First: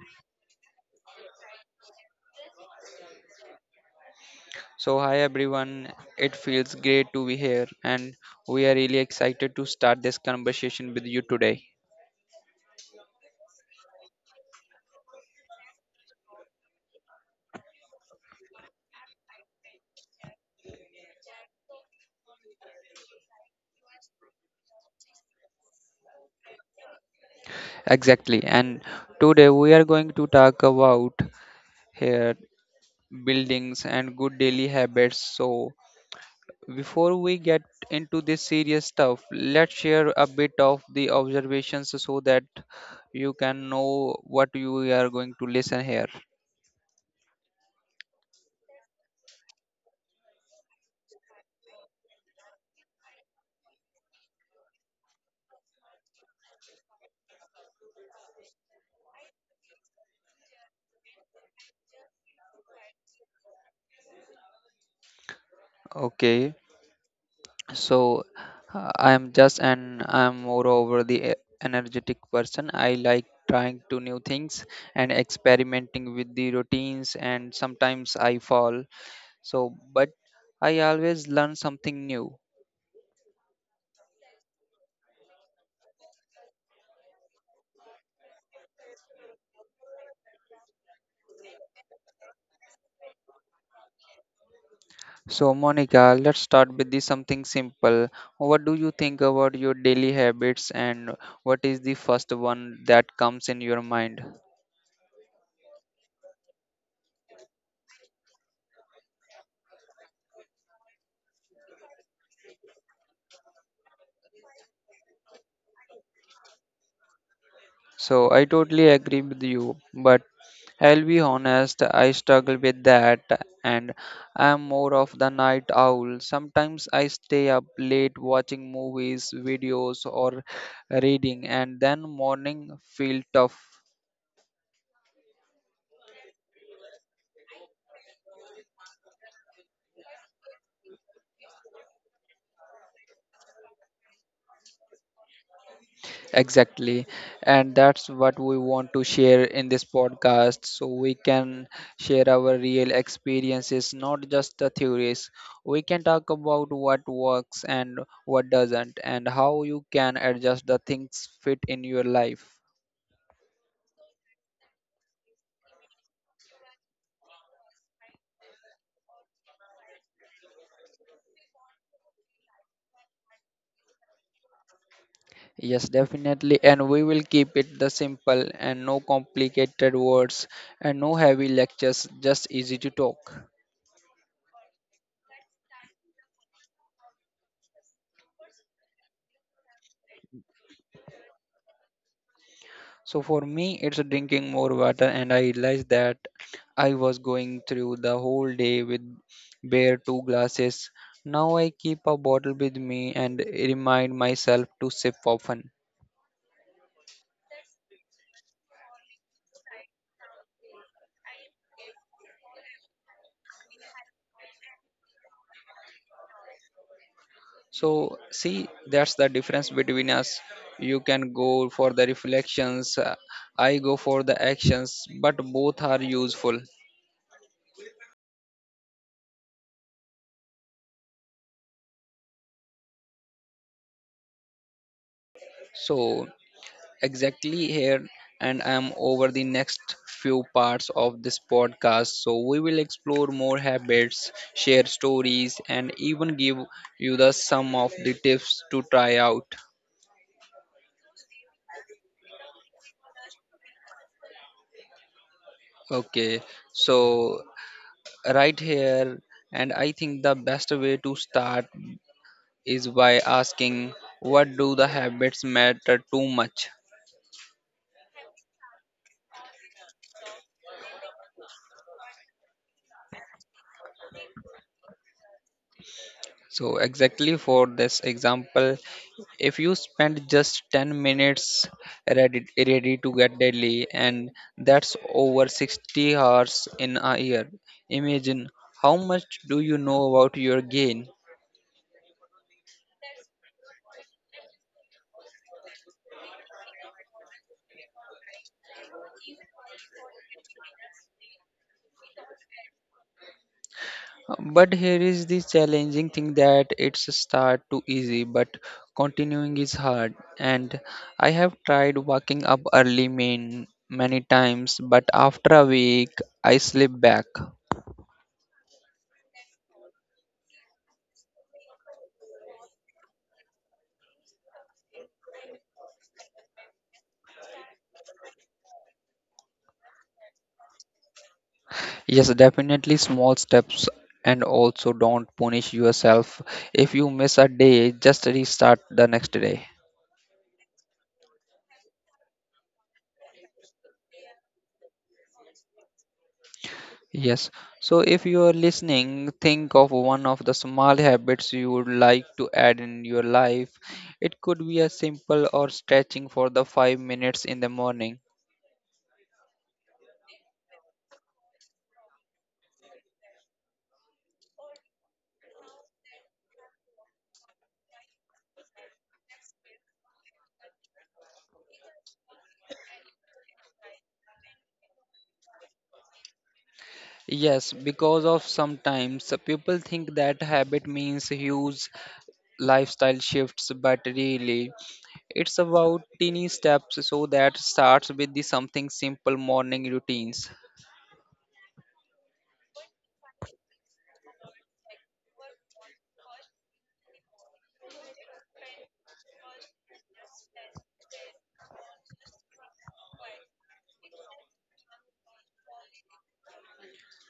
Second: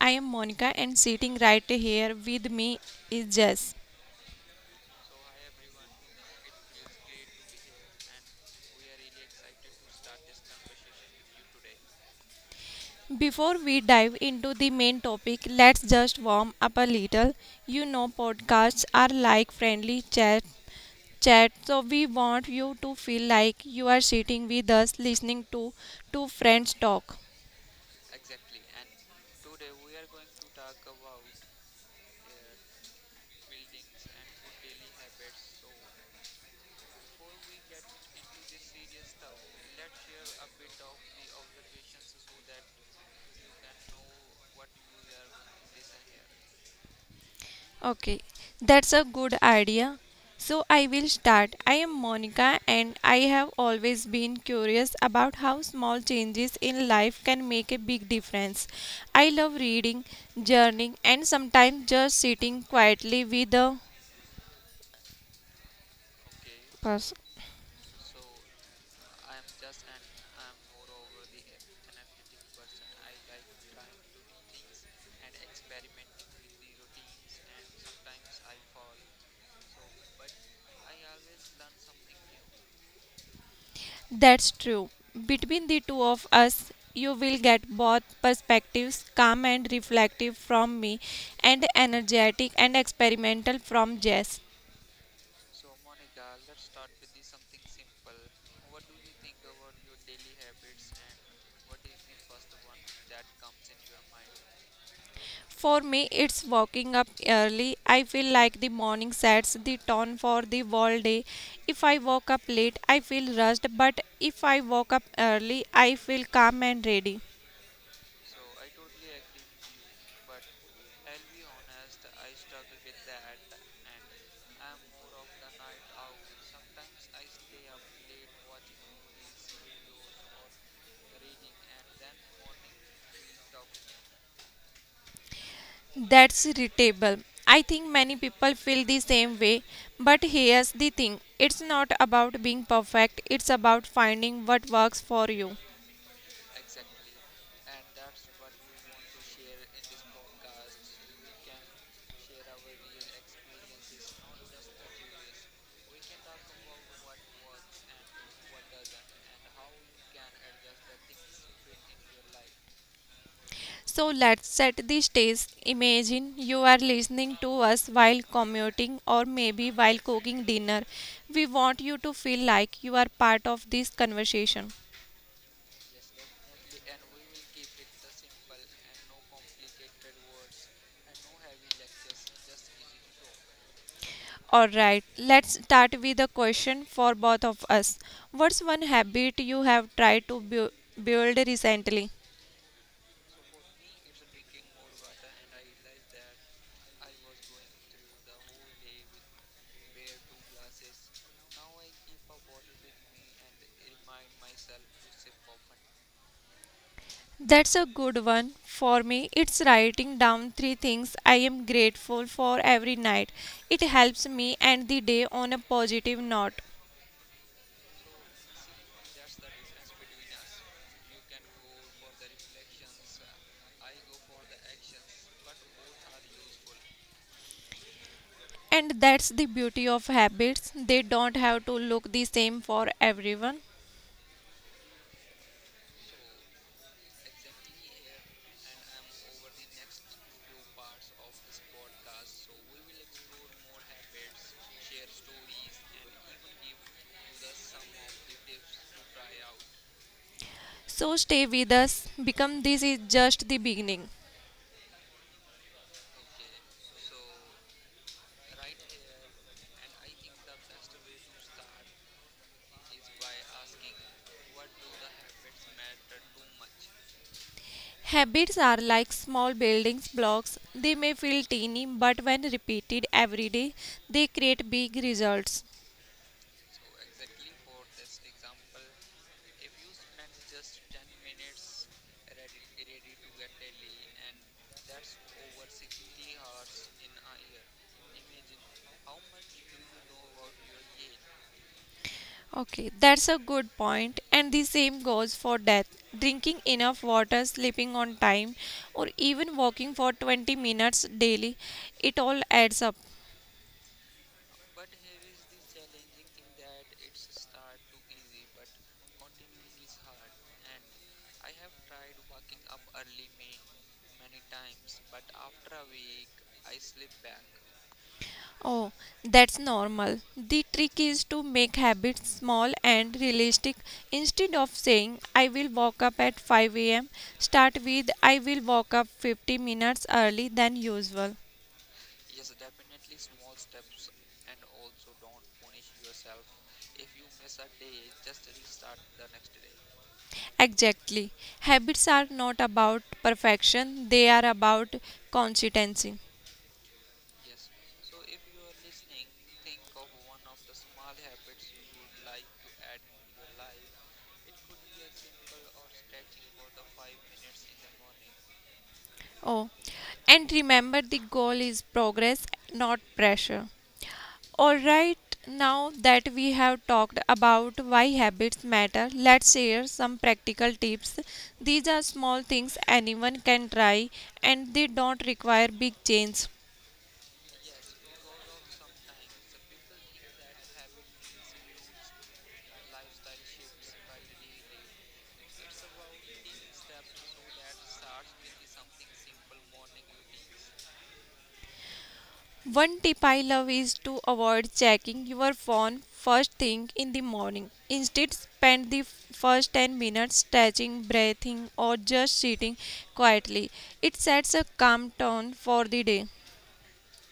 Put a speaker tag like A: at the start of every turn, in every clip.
A: I am Monica and sitting right here with me is Jess.
B: Hi everyone. It feels great to be here, and we are really excited to start this conversation with you today.
A: Before we dive into the main topic, let's just warm up a little. You know podcasts are like friendly chat, so we want you to feel like you are sitting with us listening to two friends talk.
B: Exactly. And today we are going to talk about here buildings and good daily habits. So, before we get into this serious stuff, let's share a bit of the observations so that you can know what you are going to listen here.
A: Okay, that's a good idea. So I will start. I am Monica and I have always been curious about how small changes in life can make a big difference. I love reading, journaling, and sometimes just sitting quietly with a
B: Okay.
A: person.
B: So, I am just and I'm moreover the energetic person. I like trying to new things and experimenting with the routines, and sometimes I fall. So but I always learn something new.
A: That's true. Between the two of us, you will get both perspectives, calm and reflective from me, and energetic and experimental from Jess.
B: So Monica, let's start with the something simple. What do you think about your daily habits, and what is the first one that comes in your mind?
A: For me, it's waking up early. I feel like the morning sets the tone for the whole day. If I woke up late, I feel rushed, but if I woke up early, I feel calm and ready.
B: So I totally agree with you, but I'll be honest, I struggle with that, and I'm more of the night owl. Sometimes I stay up late watching movies, videos, or reading, and then morning feel tough.
A: That's irritable. I think many people feel the same way, but here's the thing, it's not about being perfect, it's about finding what works for you.
B: Exactly, and that's what we want to share in this podcast so we can share our real experiences, not just the theories. We can talk about what works and what doesn't, and how you can adjust the things fit in your life.
A: So let's set the stage. Imagine you are listening to us while commuting or maybe while cooking dinner. We want you to feel like you are part of this conversation.
B: Yes, definitely. And we will keep it the simple and no complicated words and no heavy lectures, just easy to talk.
A: Alright, let's start with a question for both of us. What's one habit you have tried to build recently?
B: So for me, it's drinking more water, and I realized that I was going through the whole day with bare two glasses. Now I keep a bottle with me and remind myself to sip often.
A: That's a good one. For me, it's writing down three things I am grateful for every night. It helps me end the day on a positive note.
B: So see, that's the difference between us. You can go for the reflections, I go for the actions, but both are useful.
A: And that's the beauty of habits. They don't have to look the same for everyone.
B: So exactly here. And I am over the next few parts of this podcast, so we will explore more habits, share stories, and even give you the some of the tips to try out.
A: So stay with us. Become this is just the beginning.
B: Okay, so right here. And I think the best way to start is by asking, what do the habits matter too much?
A: Habits are like small building blocks. They may feel teeny, but when repeated every day, they create big results.
B: So, exactly for this example, if you spend just 10 minutes ready to get daily, and that's over 60 hours in a year, imagine how much do you know about your gain?
A: Okay, that's a good point. And the same goes for death. Drinking enough water, sleeping on time, or even walking for 20 minutes daily, it all adds up.
B: But here is the challenging thing, that it's a start too easy, but continuing is hard. And I have tried waking up early main many times, but after a week I slip back.
A: Oh, that's normal. The trick is to make habits small and realistic. Instead of saying, I will walk up at 5 a.m., start with, I will walk up 50 minutes early than usual.
B: Yes, definitely small steps, and also don't punish yourself. If you miss a day, just restart the next day.
A: Exactly. Habits are not about perfection, they are about consistency.
B: Yes. So if you are listening, think of one of the small habits you would like to add in your life. It could be as simple or stretching for the 5 minutes in the morning.
A: Oh, and remember the goal is progress, not pressure. All right, now that we have talked about why habits matter, let's share some practical tips. These are small things anyone can try and they don't require big change.
B: Yes, because of sometimes people think that habit means huge lifestyle shifts, but really it's about teeny steps. So that starts with the something simple morning routines.
A: One tip I love is to avoid checking your phone first thing in the morning. Instead, spend the first 10 minutes stretching, breathing, or just sitting quietly. It sets a calm tone for the day.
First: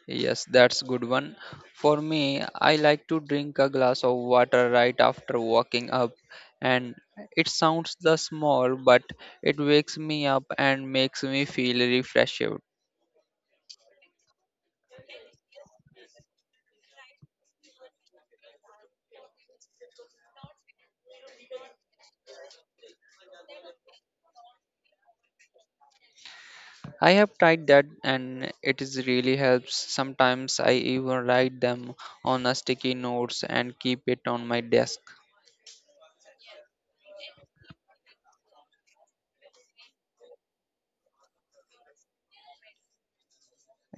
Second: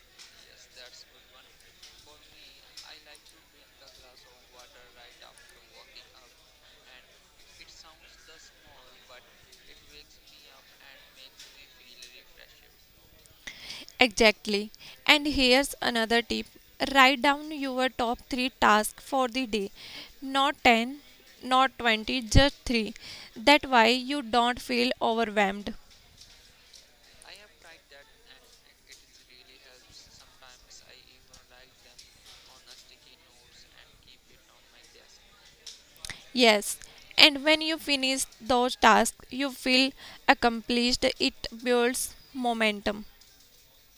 B: Yes, that's good one. For me, I like to drink a glass of water right after waking up, and it sounds the small, but it wakes me up and makes me feel refreshed.
A: Exactly. And here's another tip, write down your top three tasks for the day. Not 10, not 20, just three. That way you don't feel overwhelmed.
B: I have tried that, and it is really helps. Sometimes I even write them on a sticky notes and keep it on my desk.
A: Yes, and when you finish those tasks, you feel accomplished. It builds momentum.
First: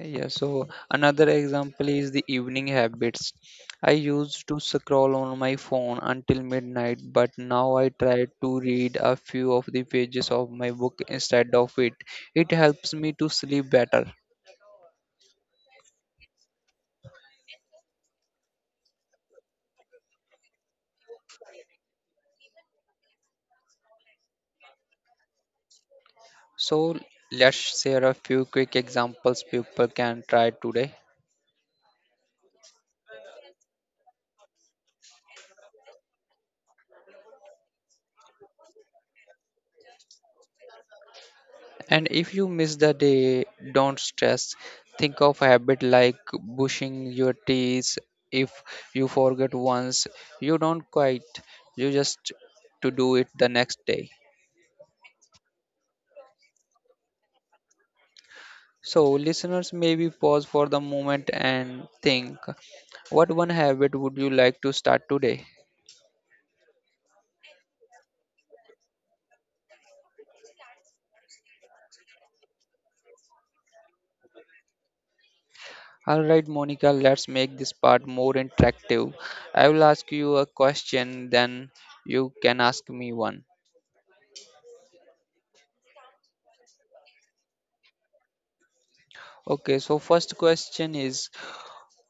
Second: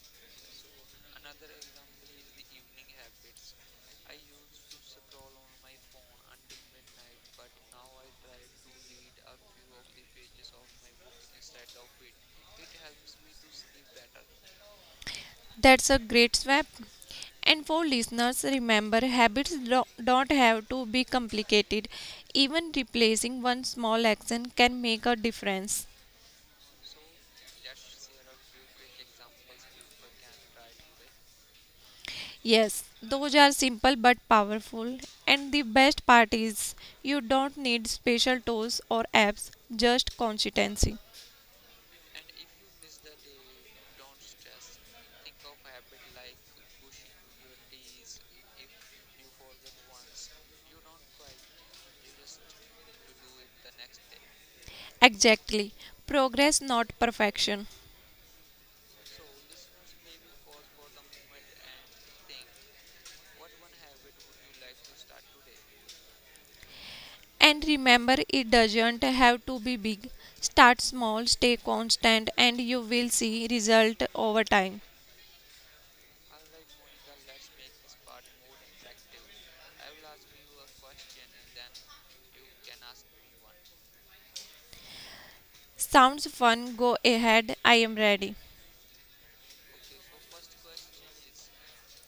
B: Yeah, so another example is the evening habits. I used to scroll on my phone until midnight, but now I try to read a few of the pages of my book instead of it. It helps me to sleep better.
A: That's a great swap. And for listeners, remember habits don't have to be complicated. Even replacing one small action can make a difference.
B: So let's share a few quick examples people can try today.
A: Yes, those are simple but powerful. And the best part is you don't need special tools or apps, just consistency.
B: And if you miss the day, don't stress. Think of a habit like brushing your teeth. If you forget once, you don't quite, you just to do it the next day.
A: Exactly. Progress, not perfection.
B: So listeners, maybe pause for the moment and think, what one habit would you like to start today?
A: And remember, it doesn't have to be big. Start small, stay constant, and you will see result over time.
B: Alright, Monica, let's make this part more interactive. I will ask you a question, then you can ask me one.
A: Sounds fun. Go ahead. I am ready.
B: Okay, so first question is,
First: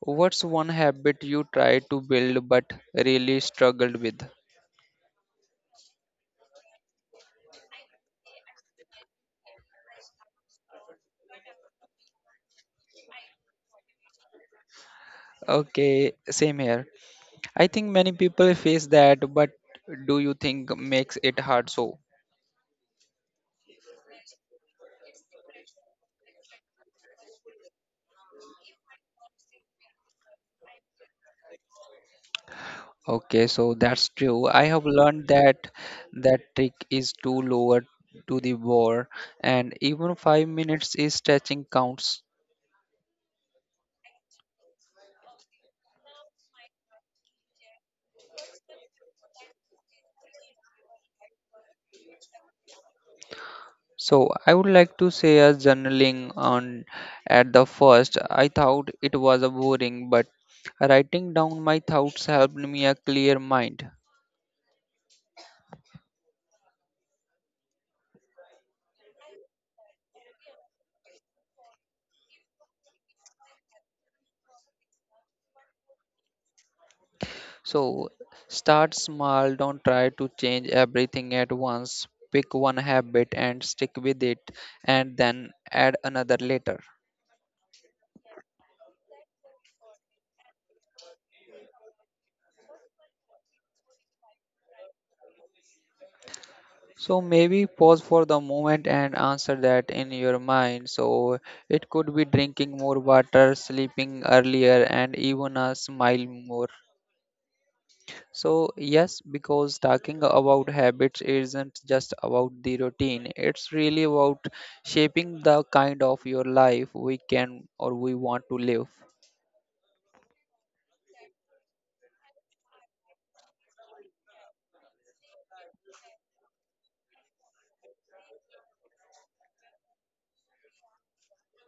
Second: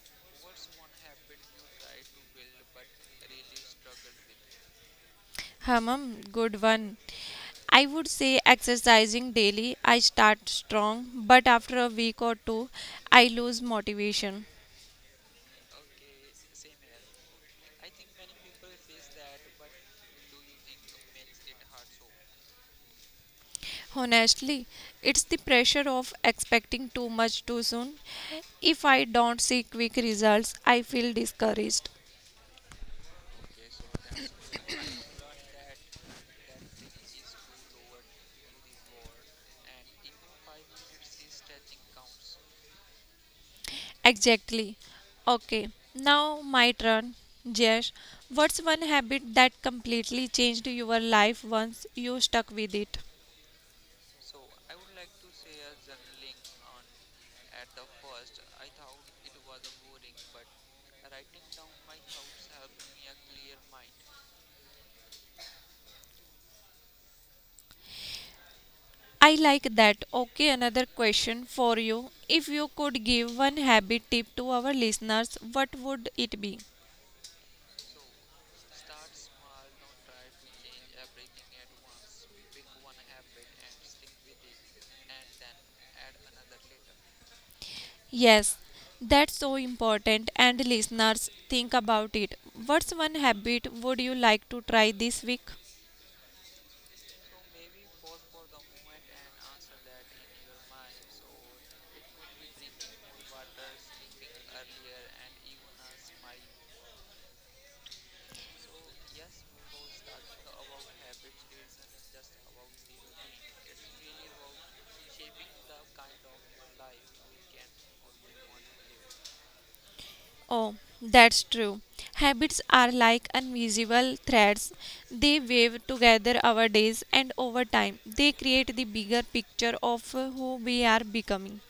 B: what's one habit you try to build but really struggled with?
A: Hamam, good one. I would say exercising daily. I start strong, but after a week or two, I lose motivation.
B: Okay, same here. I think many people face that, but do you think makes it hard so?
A: Honestly, it's the pressure of expecting too much too soon. If I don't see quick results, I feel discouraged.
B: Okay, so that's true. I have learned that that trick is to lower to the bar, and even 5 minutes is stretching counts.
A: Exactly. Okay, now my turn. Jash, what's one habit that completely changed your life once you stuck with it?
B: So I would like to say as journaling on. At the first I thought it was a boring, but writing down my thoughts helped me a clear mind.
A: I like that. Okay, another question for you. If you could give one habit tip to our listeners, what would it be?
B: So start small, don't try to change everything at once. Pick one habit and stick with it, and then add another later.
A: Yes, that's so important, and listeners, think about it. What's one habit would you like to try this week?
B: So maybe pause for the moment and answer that in your mind. So it could be drinking more water, sleeping earlier, and even a smile more. So, yes, because talking about habits isn't just about the routine, it's really about shaping the kind of your life we can or we want to live.
A: Oh, that's true. Habits are like invisible threads. They wave together our days, and over time, they create the bigger picture of who we are becoming.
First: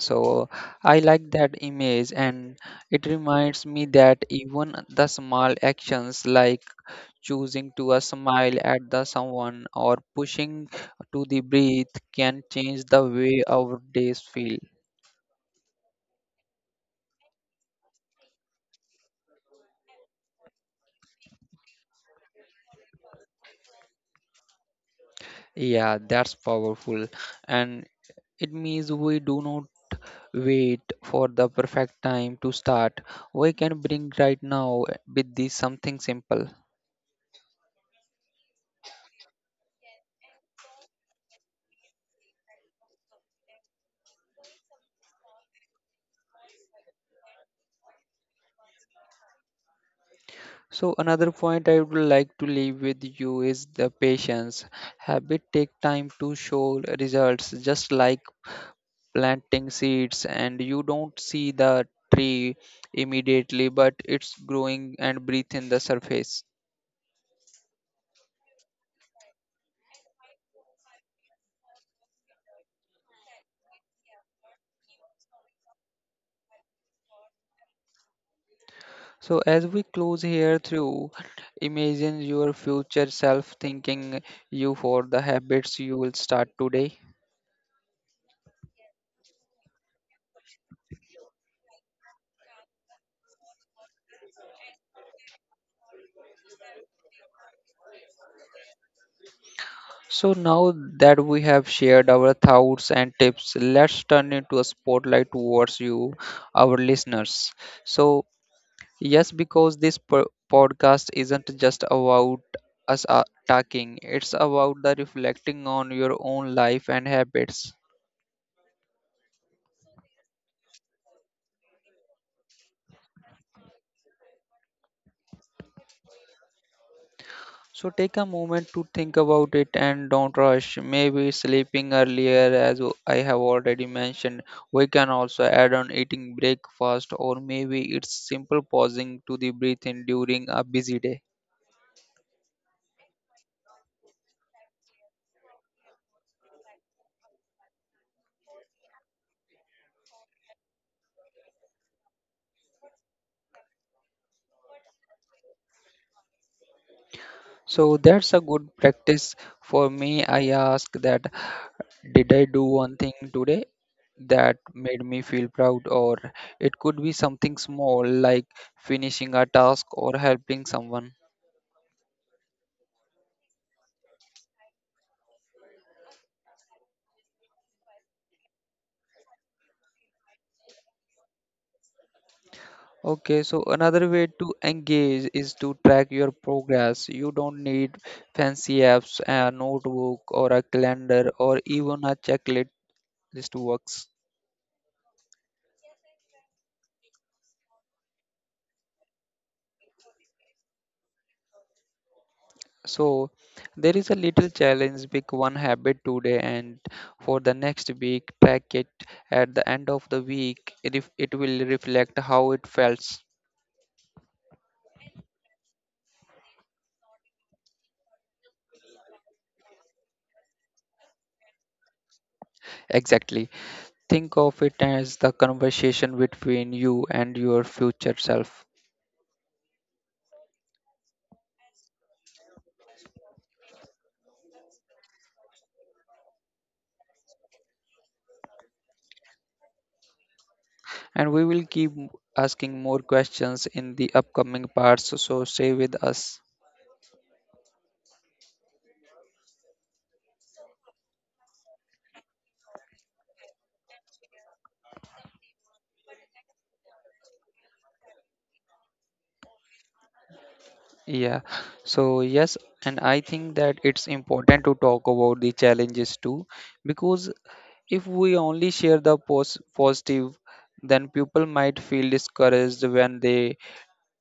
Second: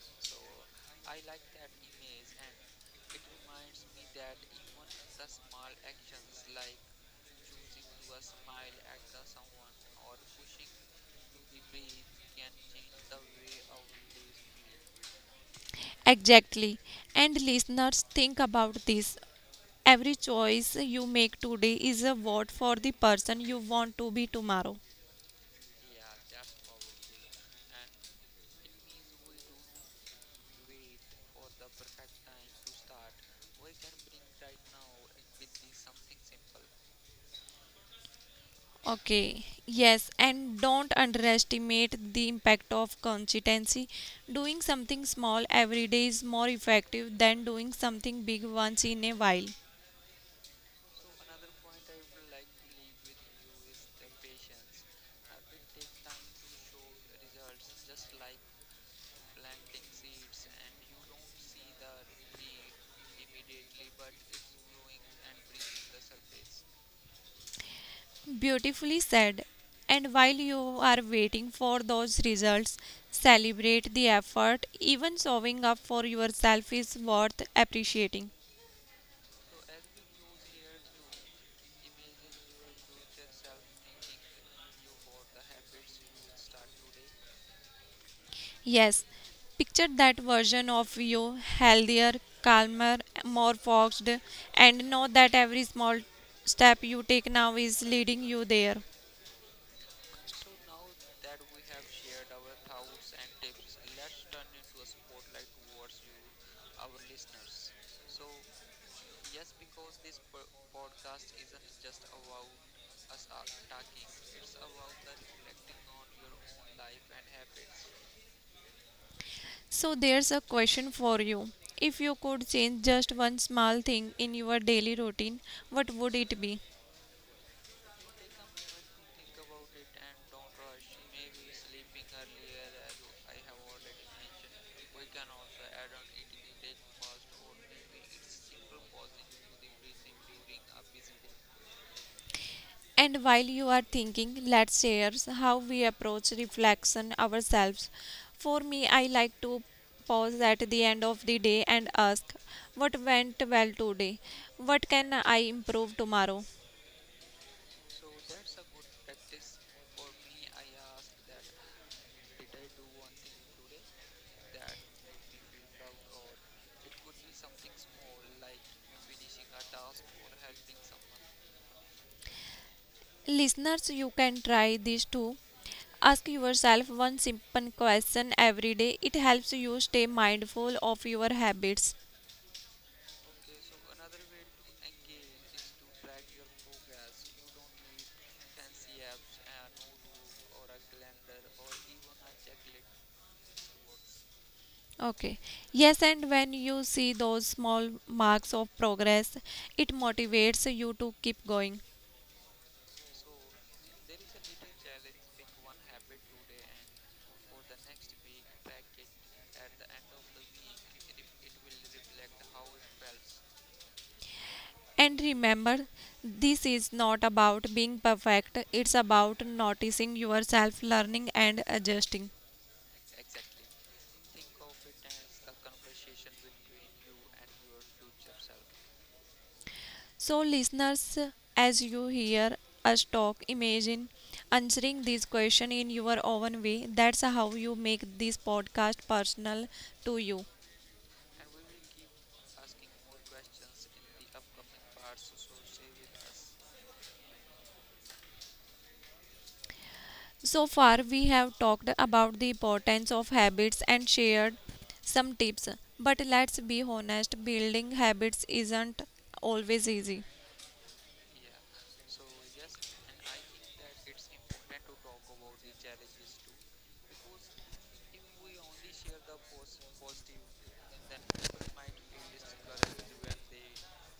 B: So, I like that image, and it reminds me that even the small actions like choosing to a smile at the someone or pushing to the breathe can change the way our days feel.
A: Exactly. And listeners, think about this. Every choice you make today is a vote for the person you want to be tomorrow.
B: Yeah, that's powerful, and it means we do not wait for the perfect time to start. We can bring right now with this something simple.
A: Okay, yes, and don't underestimate the impact of consistency. Doing something small every day is more effective than doing something big once in a while.
B: So another point I would like to leave with you is the patience. Habit take time to show results, just like planting seeds, and you don't see the tree immediately, but it's growing and breathe in the surface.
A: Beautifully said. And while you are waiting for those results, celebrate the effort. Even showing up for yourself is worth appreciating.
B: So as we close here through, imagine your future self thanking you for the habits you will start today.
A: Yes, picture that version of you, healthier, calmer, more focused, and know that every small step you take now is leading you there.
B: So now that we have shared our thoughts and tips, let's turn into a spotlight towards you, our listeners. So, yes, because this podcast isn't just about us talking, it's about the reflecting on your own life and habits.
A: So, there's a question for you. If you could change just one small thing in your daily routine, what would it be?
B: So take a moment to think about it and don't rush. Maybe sleeping earlier, as I have already mentioned, we can also add on eating breakfast, or maybe it's simple pausing to the breathe in during a busy day.
A: And while you are thinking, let's share how we approach reflection ourselves. For me, I like to pause at the end of the day and ask, what went well today? What can I improve tomorrow?
B: So that's a good practice for me. I ask that, did I do one thing today that made me feel proud, or it could be something small like finishing a task or helping someone.
A: Listeners, you can try this too. Ask yourself one simple question every day. It helps you stay mindful of your habits.
B: Okay, so another way to engage is to track your progress. You don't need fancy apps, a notebook, or a calendar, or even a checklist to works.
A: Okay. Yes, and when you see those small marks of progress, it motivates you to keep going.
B: So there is a little challenge, pick one habit today and for the next week, track it at the end of the week. It, it will reflect how it felt.
A: And remember, this is not about being perfect, it's about noticing yourself, learning, and adjusting.
B: Exactly. Think of it as the conversation between you and your future self.
A: So, listeners, as you hear us talk, imagine answering this question in your own way. That's how you make this podcast personal to you.
B: And we will keep asking more questions in the upcoming parts, so stay with us.
A: So far, we have talked about the importance of habits and shared some tips. But let's be honest, building habits isn't always easy.
B: Yeah, so yes, and I think that it's important to talk about the challenges too, because if we only share the positive, then people might feel discouraged when they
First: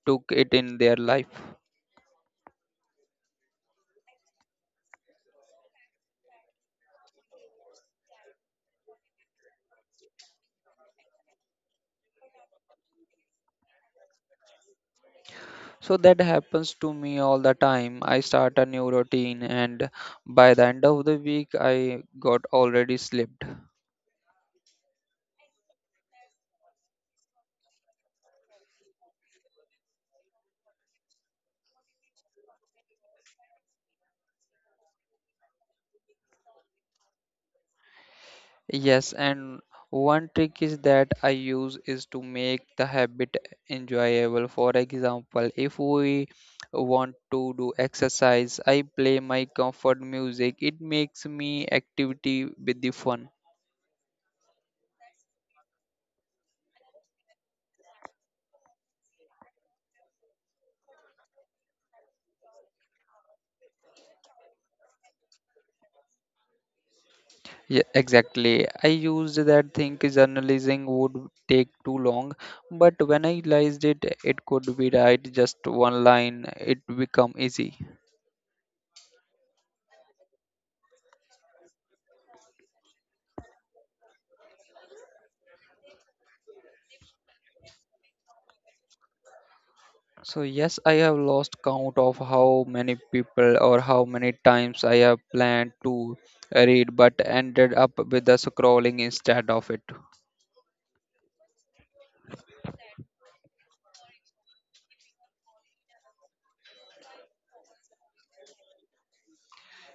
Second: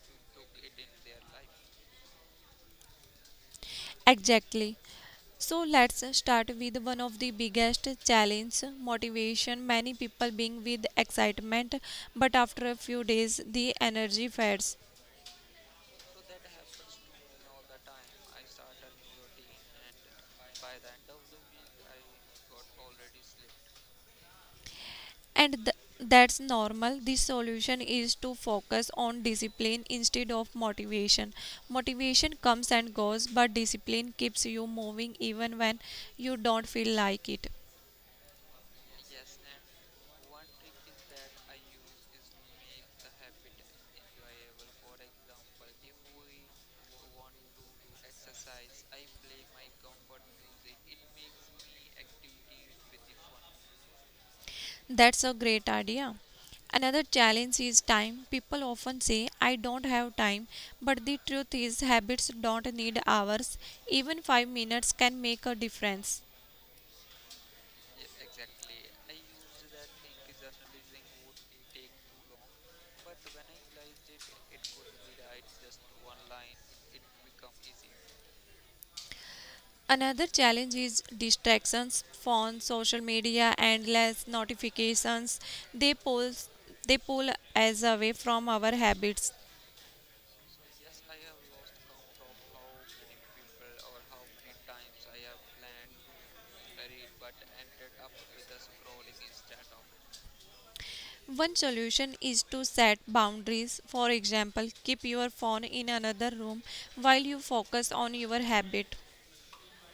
B: took it in their life.
A: Exactly. So let's start with one of the biggest challenge motivation. Many people being with excitement but after a few days the energy fades.
B: So that happens to me all the time. I start a new routine, and by the end of the week, I got already slipped.
A: And th- that's normal. The solution is to focus on discipline instead of motivation. Motivation comes and goes, but discipline keeps you moving even when you don't feel like it.
B: Yes, and one trick is that I use is to make the habit enjoyable. For example, if we want to do exercise, I play my comfort music. It makes me activity with the fun.
A: That's a great idea. Another challenge is time. People often say, I don't have time, but the truth is, habits don't need hours. Even 5 minutes can make a difference.
B: Yeah, exactly. I used that thing journalizing would take too long, but when I realized it, it could be right just one line. It become easy.
A: Another challenge is distractions, phones, social media, endless notifications. They pull, they pull us away from our habits.
B: So yes, I have lost count of how many people or how many times I have planned to read but ended up with the scrolling instead of it.
A: One solution is to set boundaries. For example, keep your phone in another room while you focus on your habit.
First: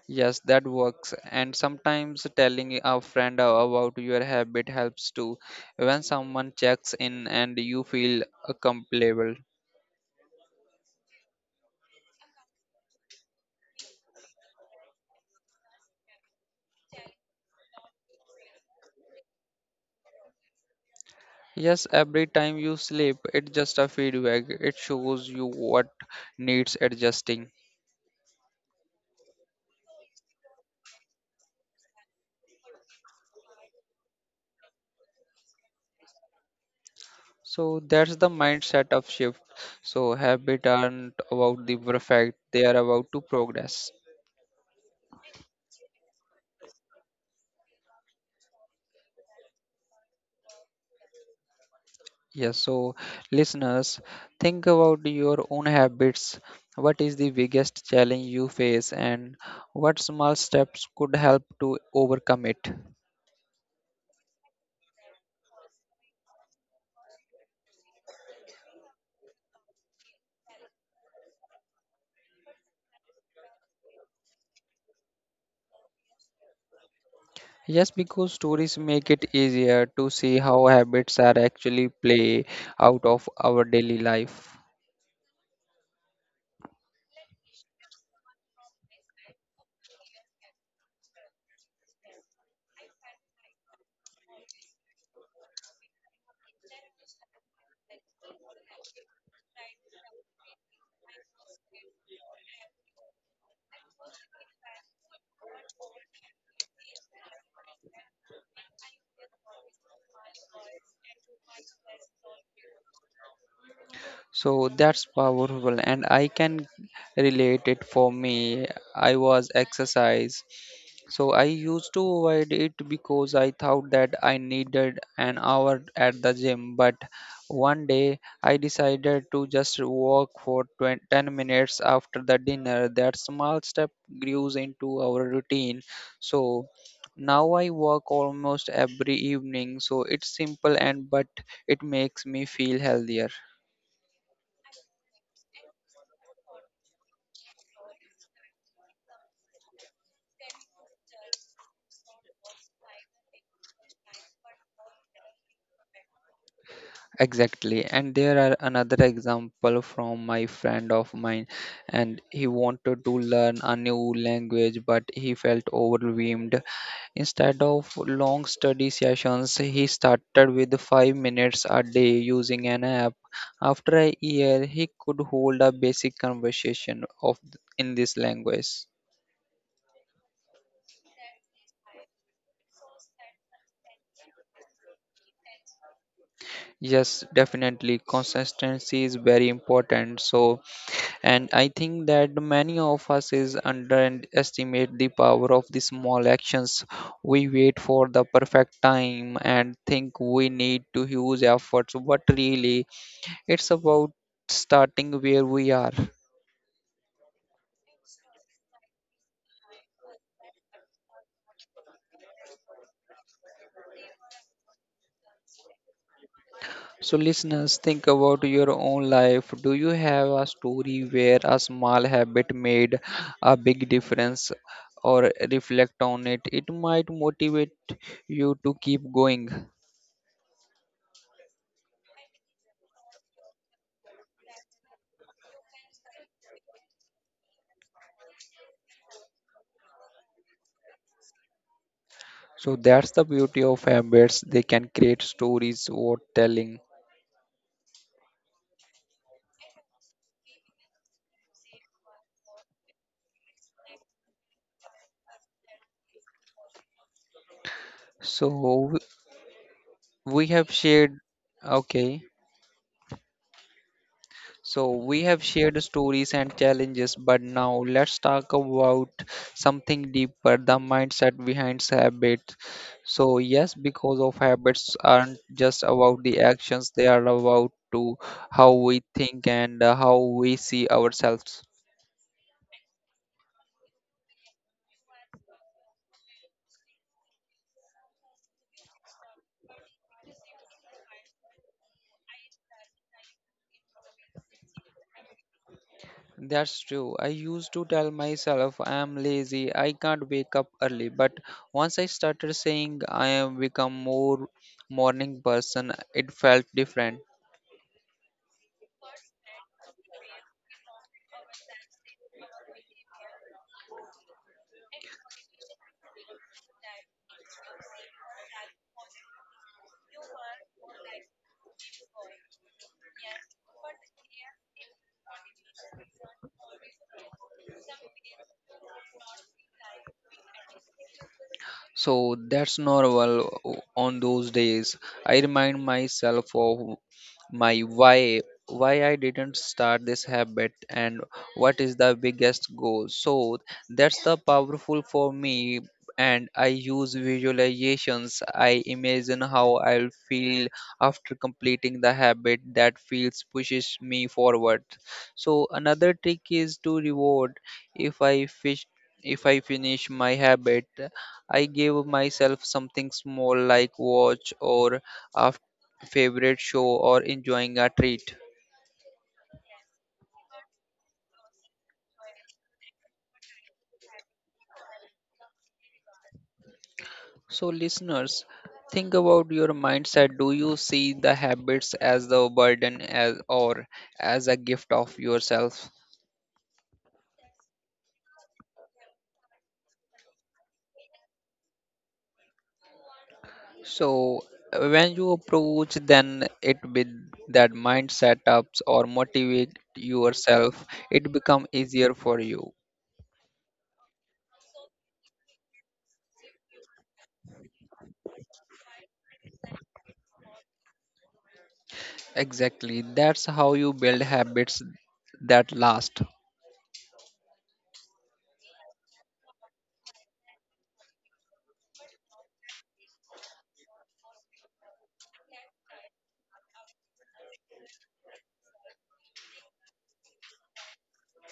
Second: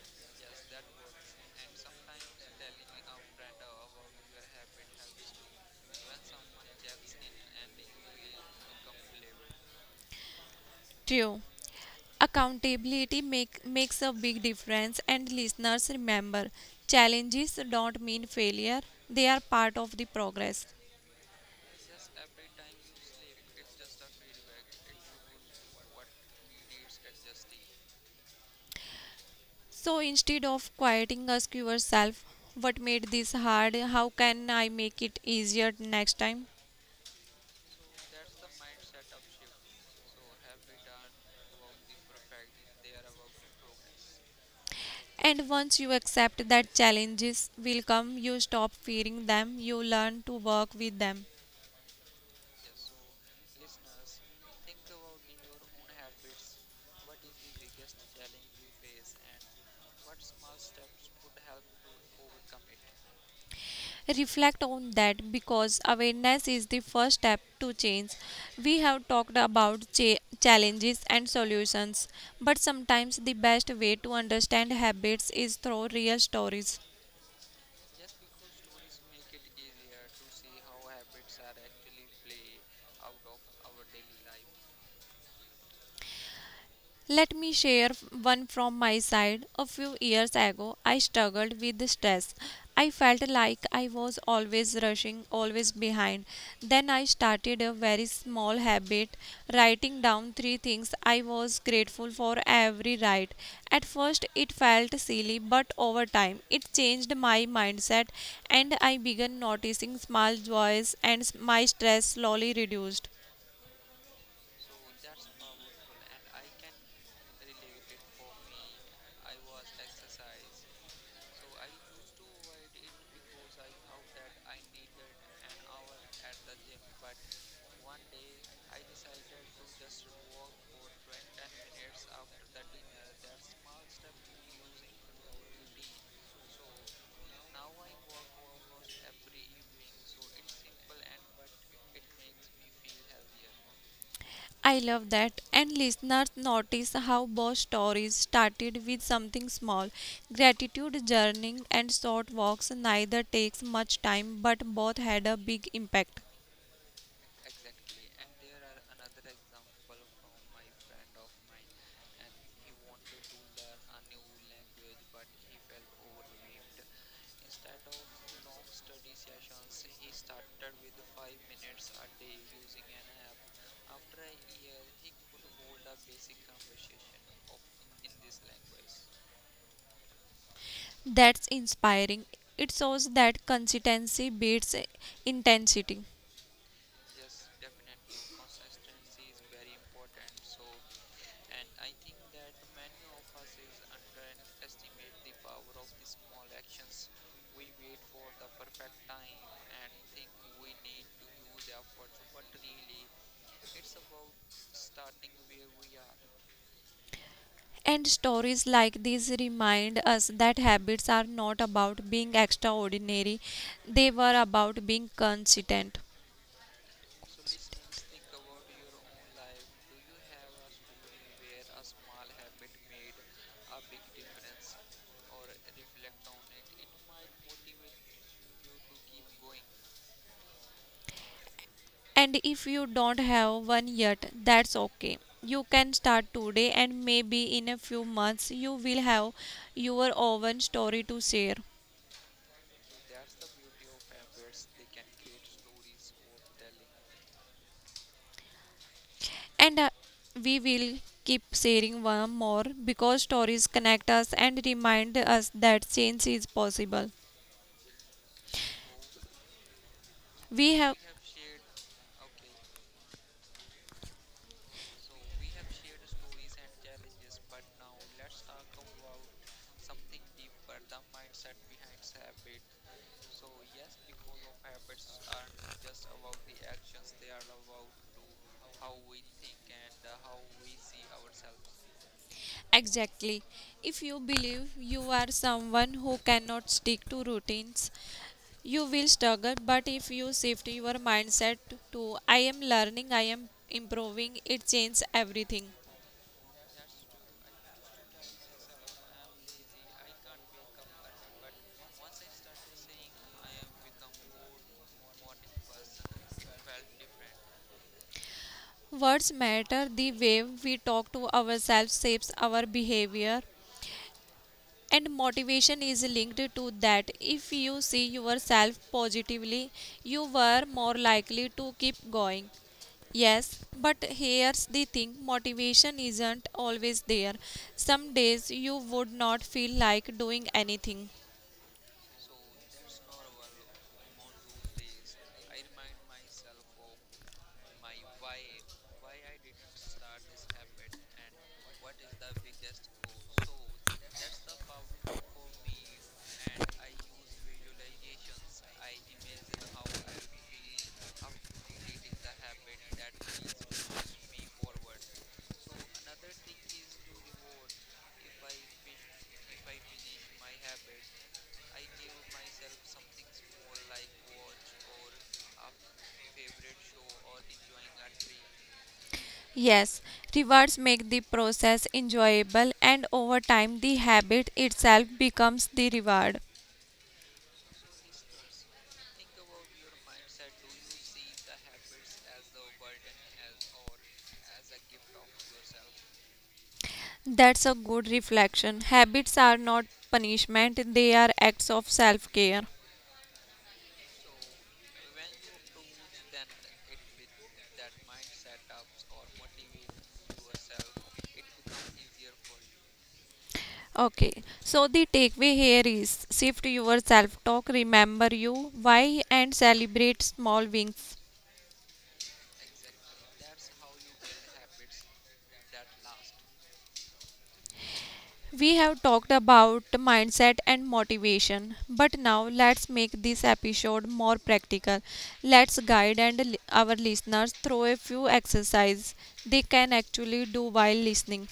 B: Yes, that works. And sometimes telling a friend about your habit helps too. When someone checks in and you feel accountable.
A: True. Accountability makes a big difference, and listeners, remember challenges don't mean failure, they are part of the progress.
B: Yes, every time you sleep, it's just a feedback. It shows you what needs adjusting.
A: So instead of quieting, ask yourself what made this hard, how can I make it easier next time?
B: So that's the mindset of shift. So habit aren't about the perfect, they are about to progress.
A: And once you accept that challenges will come, you stop fearing them, you learn to work with them.
B: Yes, so listeners, think about your own habits. What is the biggest challenge you face, and what small steps could help to overcome it?
A: Reflect on that because awareness is the first step to change. We have talked about challenges and solutions, but sometimes the best way to understand habits is through real stories.
B: Yes, because stories make it easier to see how habits are actually play out of our daily life.
A: Let me share one from my side. A few years ago, I struggled with stress. I felt like I was always rushing, always behind. Then I started a very small habit, writing down three things I was grateful for every night. At first, it felt silly, but over time, it changed my mindset and I began noticing small joys and my stress slowly reduced.
B: So that's powerful, and I can relate it for me. I was exercise, so I used to avoid it because I thought that I needed an hour at the gym. But one day I decided to just walk for 20, 10 minutes after the dinner. That small step grew into our routine. So now I walk almost every evening, so it's simple and but it makes me feel healthier.
A: I love that. And listeners, notice how both stories started with something small. Gratitude journaling and short walks neither takes much time but both had a big impact.
B: Exactly. And there are another example from my friend of mine, and he wanted to learn a new language but he felt overwhelmed. Instead of long study sessions, he started with 5 minutes a day using an app. After a year, he could hold a basic conversation of in this language.
A: That's inspiring. It shows that consistency beats intensity.
B: Yes, definitely consistency is very important. And I think that many of us is underestimate the power of the small actions. We wait for the perfect time and think we need to huge efforts, but really it's about starting where we are.
A: And stories like these remind us that habits are not about being extraordinary, they were about being consistent.
B: So listeners, think about your own life. Do you have a story where a small habit made a big difference? Or reflect on it, it might motivate you to keep going.
A: And if you don't have one yet, that's okay. You can start today, and maybe in a few months, you will have your own story to share.
B: So that's the beauty of embeds. They can create stories worth telling.
A: And we will keep sharing one more because stories connect us and remind us that change is possible.
B: So w- we have
A: We have
B: shared, okay. So we have shared stories and challenges, but now let's talk about something deeper, the mindset behind habits. So yes, because of habits aren't just about the actions, they are about to how we think and how we see ourselves.
A: exactly. If you believe you are someone who cannot stick to routines, you will struggle. But if you shift your mindset to I am learning, I am improving, it changes everything.
B: That's true. I used to tell myself I am lazy, I can't wake up early. But once I started saying I am become more morning person, it felt different.
A: Words matter. The way we talk to ourselves shapes our behavior. And motivation is linked to that. If you see yourself positively you were more likely to keep going. Yes, but here's the thing, motivation isn't always there. Some days you would not feel like doing anything.
B: So that's normal on those days. I remind myself of my why I didn't start this habit and what is the biggest goal. So that's the powerful for me, and I use visualizations. I imagine how I'll feel after completing the habit that feels pushes me forward. So another trick is to reward if I fish if I finish my habit, I gave myself something small like watch or a favorite show or enjoying a treat.
A: Yes, rewards make the process enjoyable, and over time, the habit itself becomes the reward.
B: So, listeners, think about your mindset. Do you see the habits as the burden as or as a gift of yourself?
A: That's a good reflection. Habits are not punishment, they are acts of self care.
B: So, when you approach then it with that mindset ups or motivate yourself, it become easier for you.
A: Okay, so the takeaway here is shift your self talk, remember you, why, and celebrate small wins.
B: Exactly. That's how you build habits that last.
A: We have talked about mindset and motivation, but now let's make this episode more practical. Let's guide and our listeners through a few exercises they can actually do while listening.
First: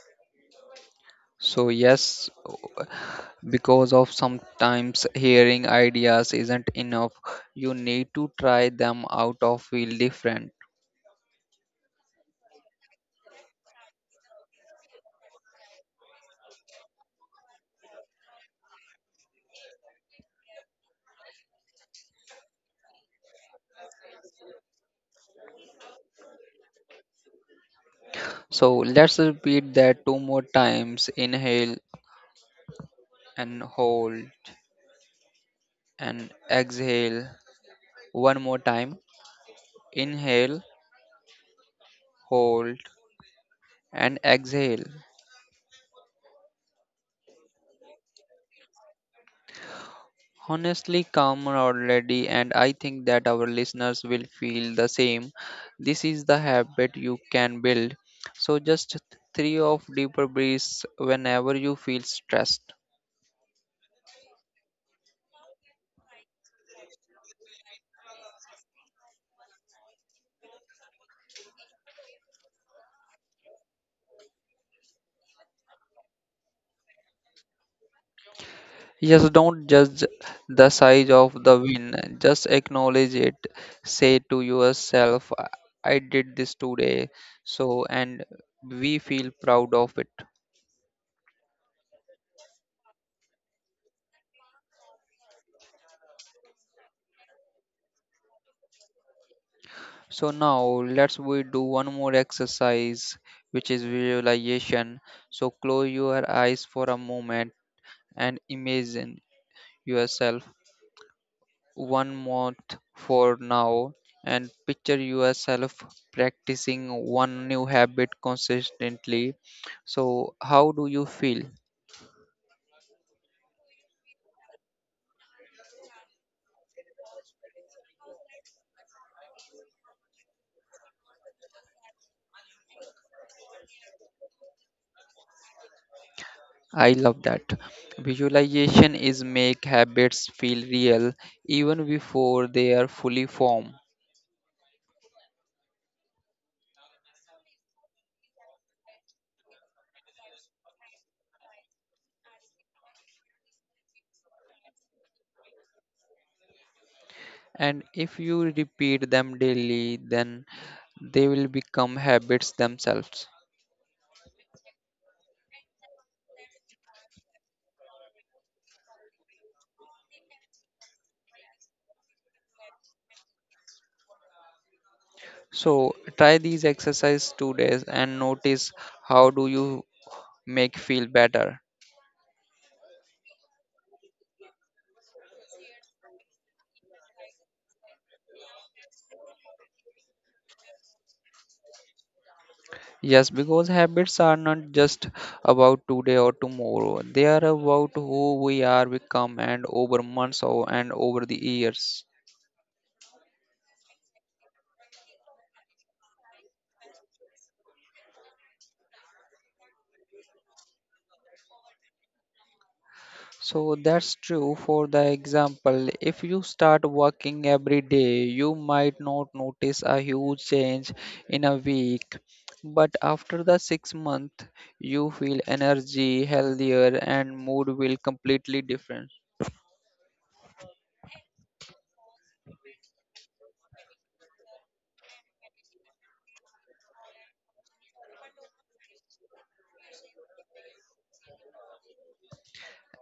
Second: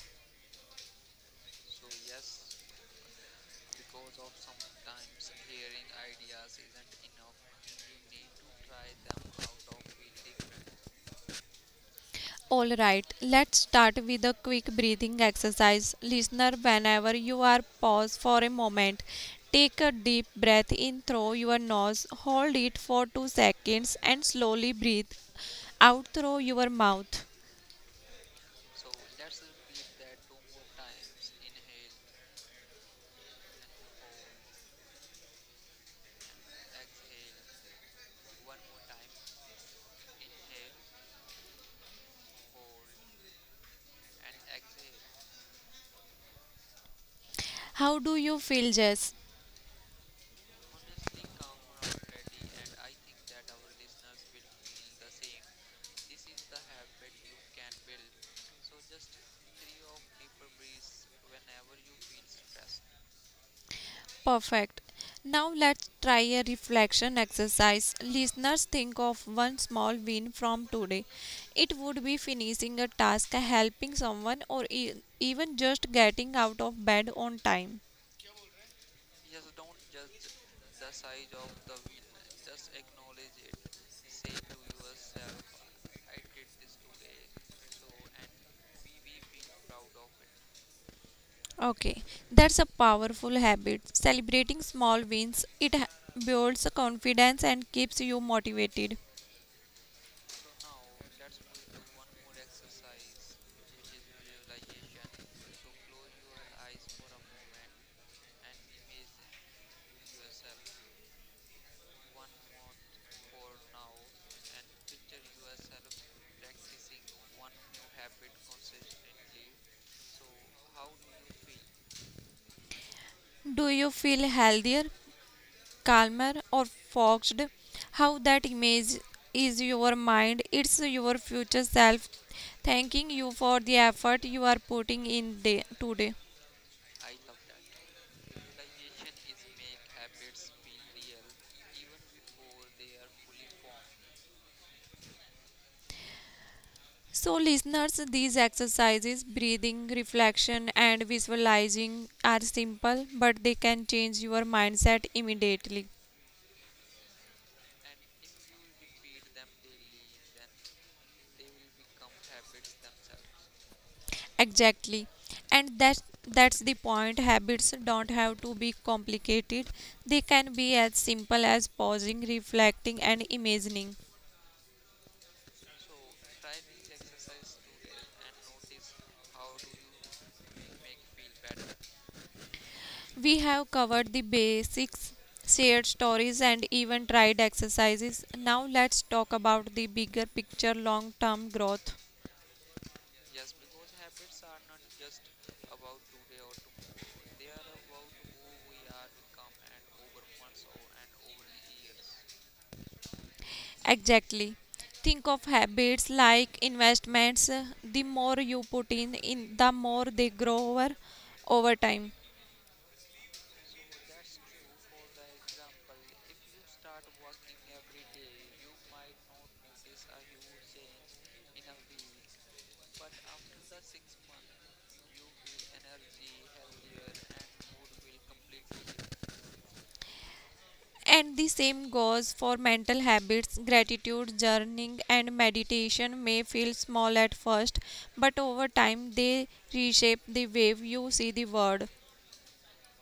B: So, yes, because of sometimes hearing ideas isn't enough, you need to try them out of feel different.
A: All right, let's start with a quick breathing exercise. Listener, whenever you are pause for a moment, take a deep breath in through your nose, hold it for 2 seconds and slowly breathe out through your mouth.
B: So, let's repeat that two more times, inhale and hold and exhale. One more time, inhale, hold, and exhale.
A: How do you feel, Jess?
B: Honestly, calmer already, and I think that our listeners will feel the same. This is the habit you can build. So, just three of deeper breaths whenever you feel stressed.
A: Perfect. Now let's try a reflection exercise. Listeners, think of one small win from today. It would be finishing a task, helping someone, or even just getting out of bed on time.
B: Yes, don't judge the size of the win, just acknowledge it. Say to yourself, I did this today, so and we feel proud of it.
A: Okay, that's a powerful habit. Celebrating small wins, it builds confidence and keeps you motivated.
B: So now let's we do one more exercise which is visualization. So close your eyes for a moment and imagine yourself 1 month for now and picture yourself practicing one new habit consistently. So how do you feel?
A: Do you feel healthier, calmer or foxed? How that image is your mind, it's your future self thanking you for the effort you are putting in day, today.
B: I love that. Visualization is make habits feel real even before they are fully formed.
A: So listeners, these exercises, breathing, reflection and visualizing are simple but they can change your mindset immediately.
B: And if you repeat them daily then they will become habits themselves.
A: Exactly. And that's the point. Habits don't have to be complicated, they can be as simple as pausing, reflecting and imagining.
B: So try these exercise 2 days and notice how do you make feel better.
A: We have covered the basics, shared stories, and even tried exercises. Now let's talk about the bigger picture, long term growth.
B: Yes, because habits are not just about today or tomorrow, they are about who we are become and over months or and over the years.
A: Exactly. Think of habits like investments. The more you put in, the more they grow over time.
B: So that's true for the example. If you start working every day, you might not notice a huge change in a week. But after the 6 months, you feel energy, healthier, and mood will completely different.
A: And the same goes for mental habits. Gratitude, journaling, and meditation may feel small at first, but over time they reshape the way you see the world.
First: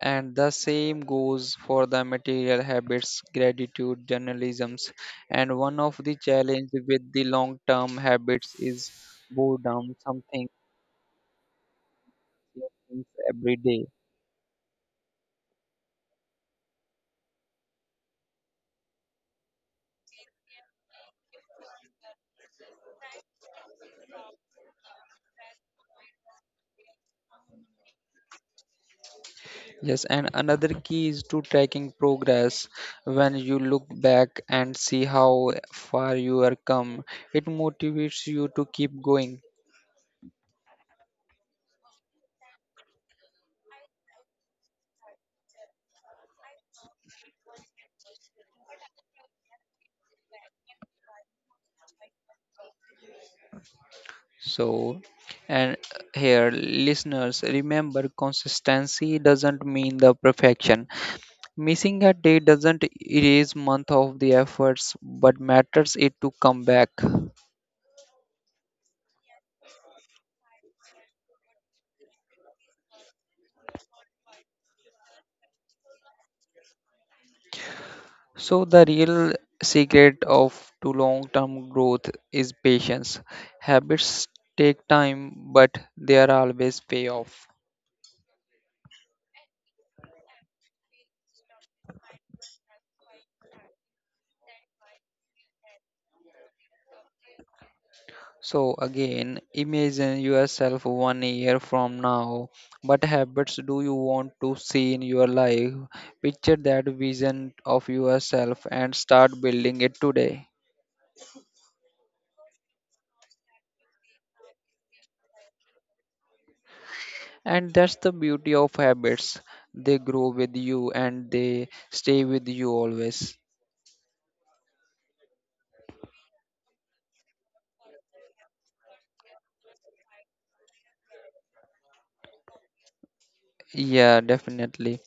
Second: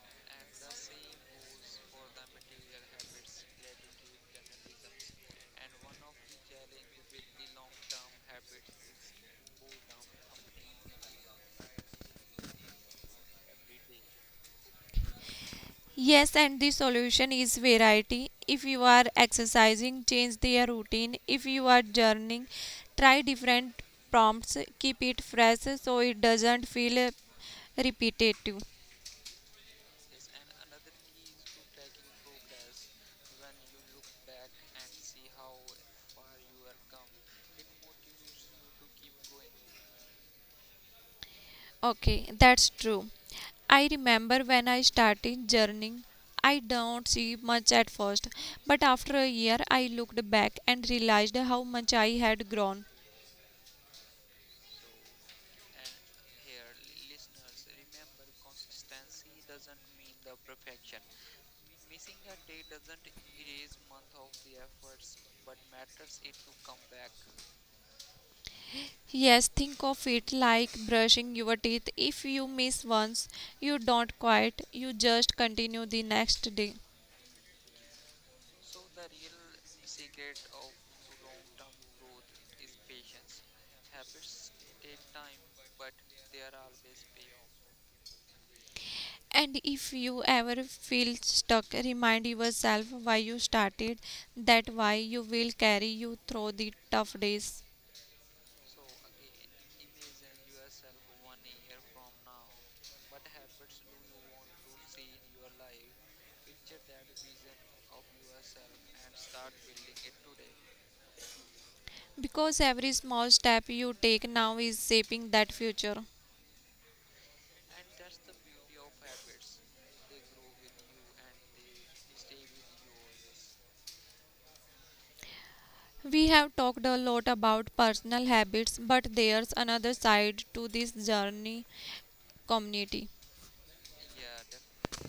B: And the same goes for the material habits, gratitude, journalisms. And one of the challenge with the long-term habits is boredom, something every day.
A: Yes, and the solution is variety. If you are exercising, change their routine. If you are journaling, try different prompts. Keep it fresh so it doesn't feel repetitive.
B: Yes, and another key is to tracking progress. When you look back and see how far you are come, it motivates you to keep going.
A: Okay, that's true. I remember when I started journaling, I don't see much at first, but after a year I looked back and realized how much I had grown.
B: So, and here, listeners, remember consistency doesn't mean the perfection. Missing a day doesn't erase month of the efforts, but matters it to come back.
A: Yes, think of it like brushing your teeth. If you miss once, you don't quit, you just continue the next day.
B: So, the real secret of to long-term growth is patience. Habits take time, but they are always pay off.
A: And if you ever feel stuck, remind yourself why you started. That why you will carry you through the tough days.
B: So again, imagine yourself 1 year from now. What habits do you want to see in your life? Picture that vision of yourself and start building it today.
A: Because every small step you take now is shaping that future.
B: And that's the beauty of habits. They grow with you and they stay with you always.
A: We have talked a lot about personal habits, but there's another side to this journey, community.
B: Yeah, definitely.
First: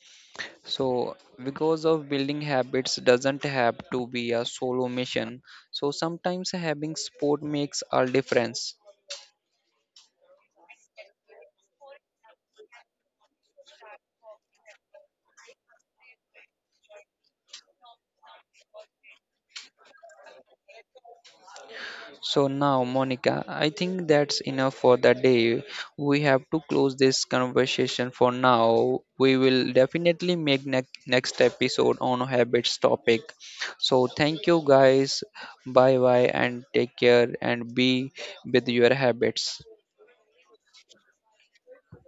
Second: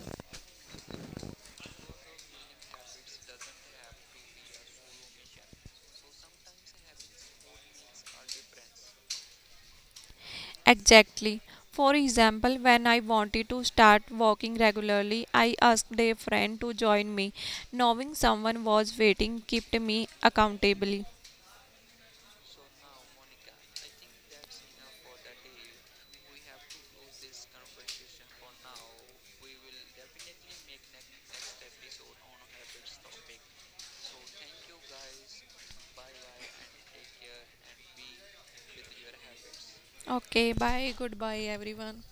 B: So, because of building habits doesn't have to be a solo mission. So, sometimes having sport makes all difference.
A: Exactly. For example, when I wanted to start walking regularly, I asked a friend to join me. Knowing someone was waiting kept me accountable.
B: So, now, Monica, I think that's enough for the day. We have to close this conversation for now. We will definitely make next episode on habits topic. So, thank you guys. Bye bye and take care and be with your habits.
A: Okay, bye. Goodbye, everyone.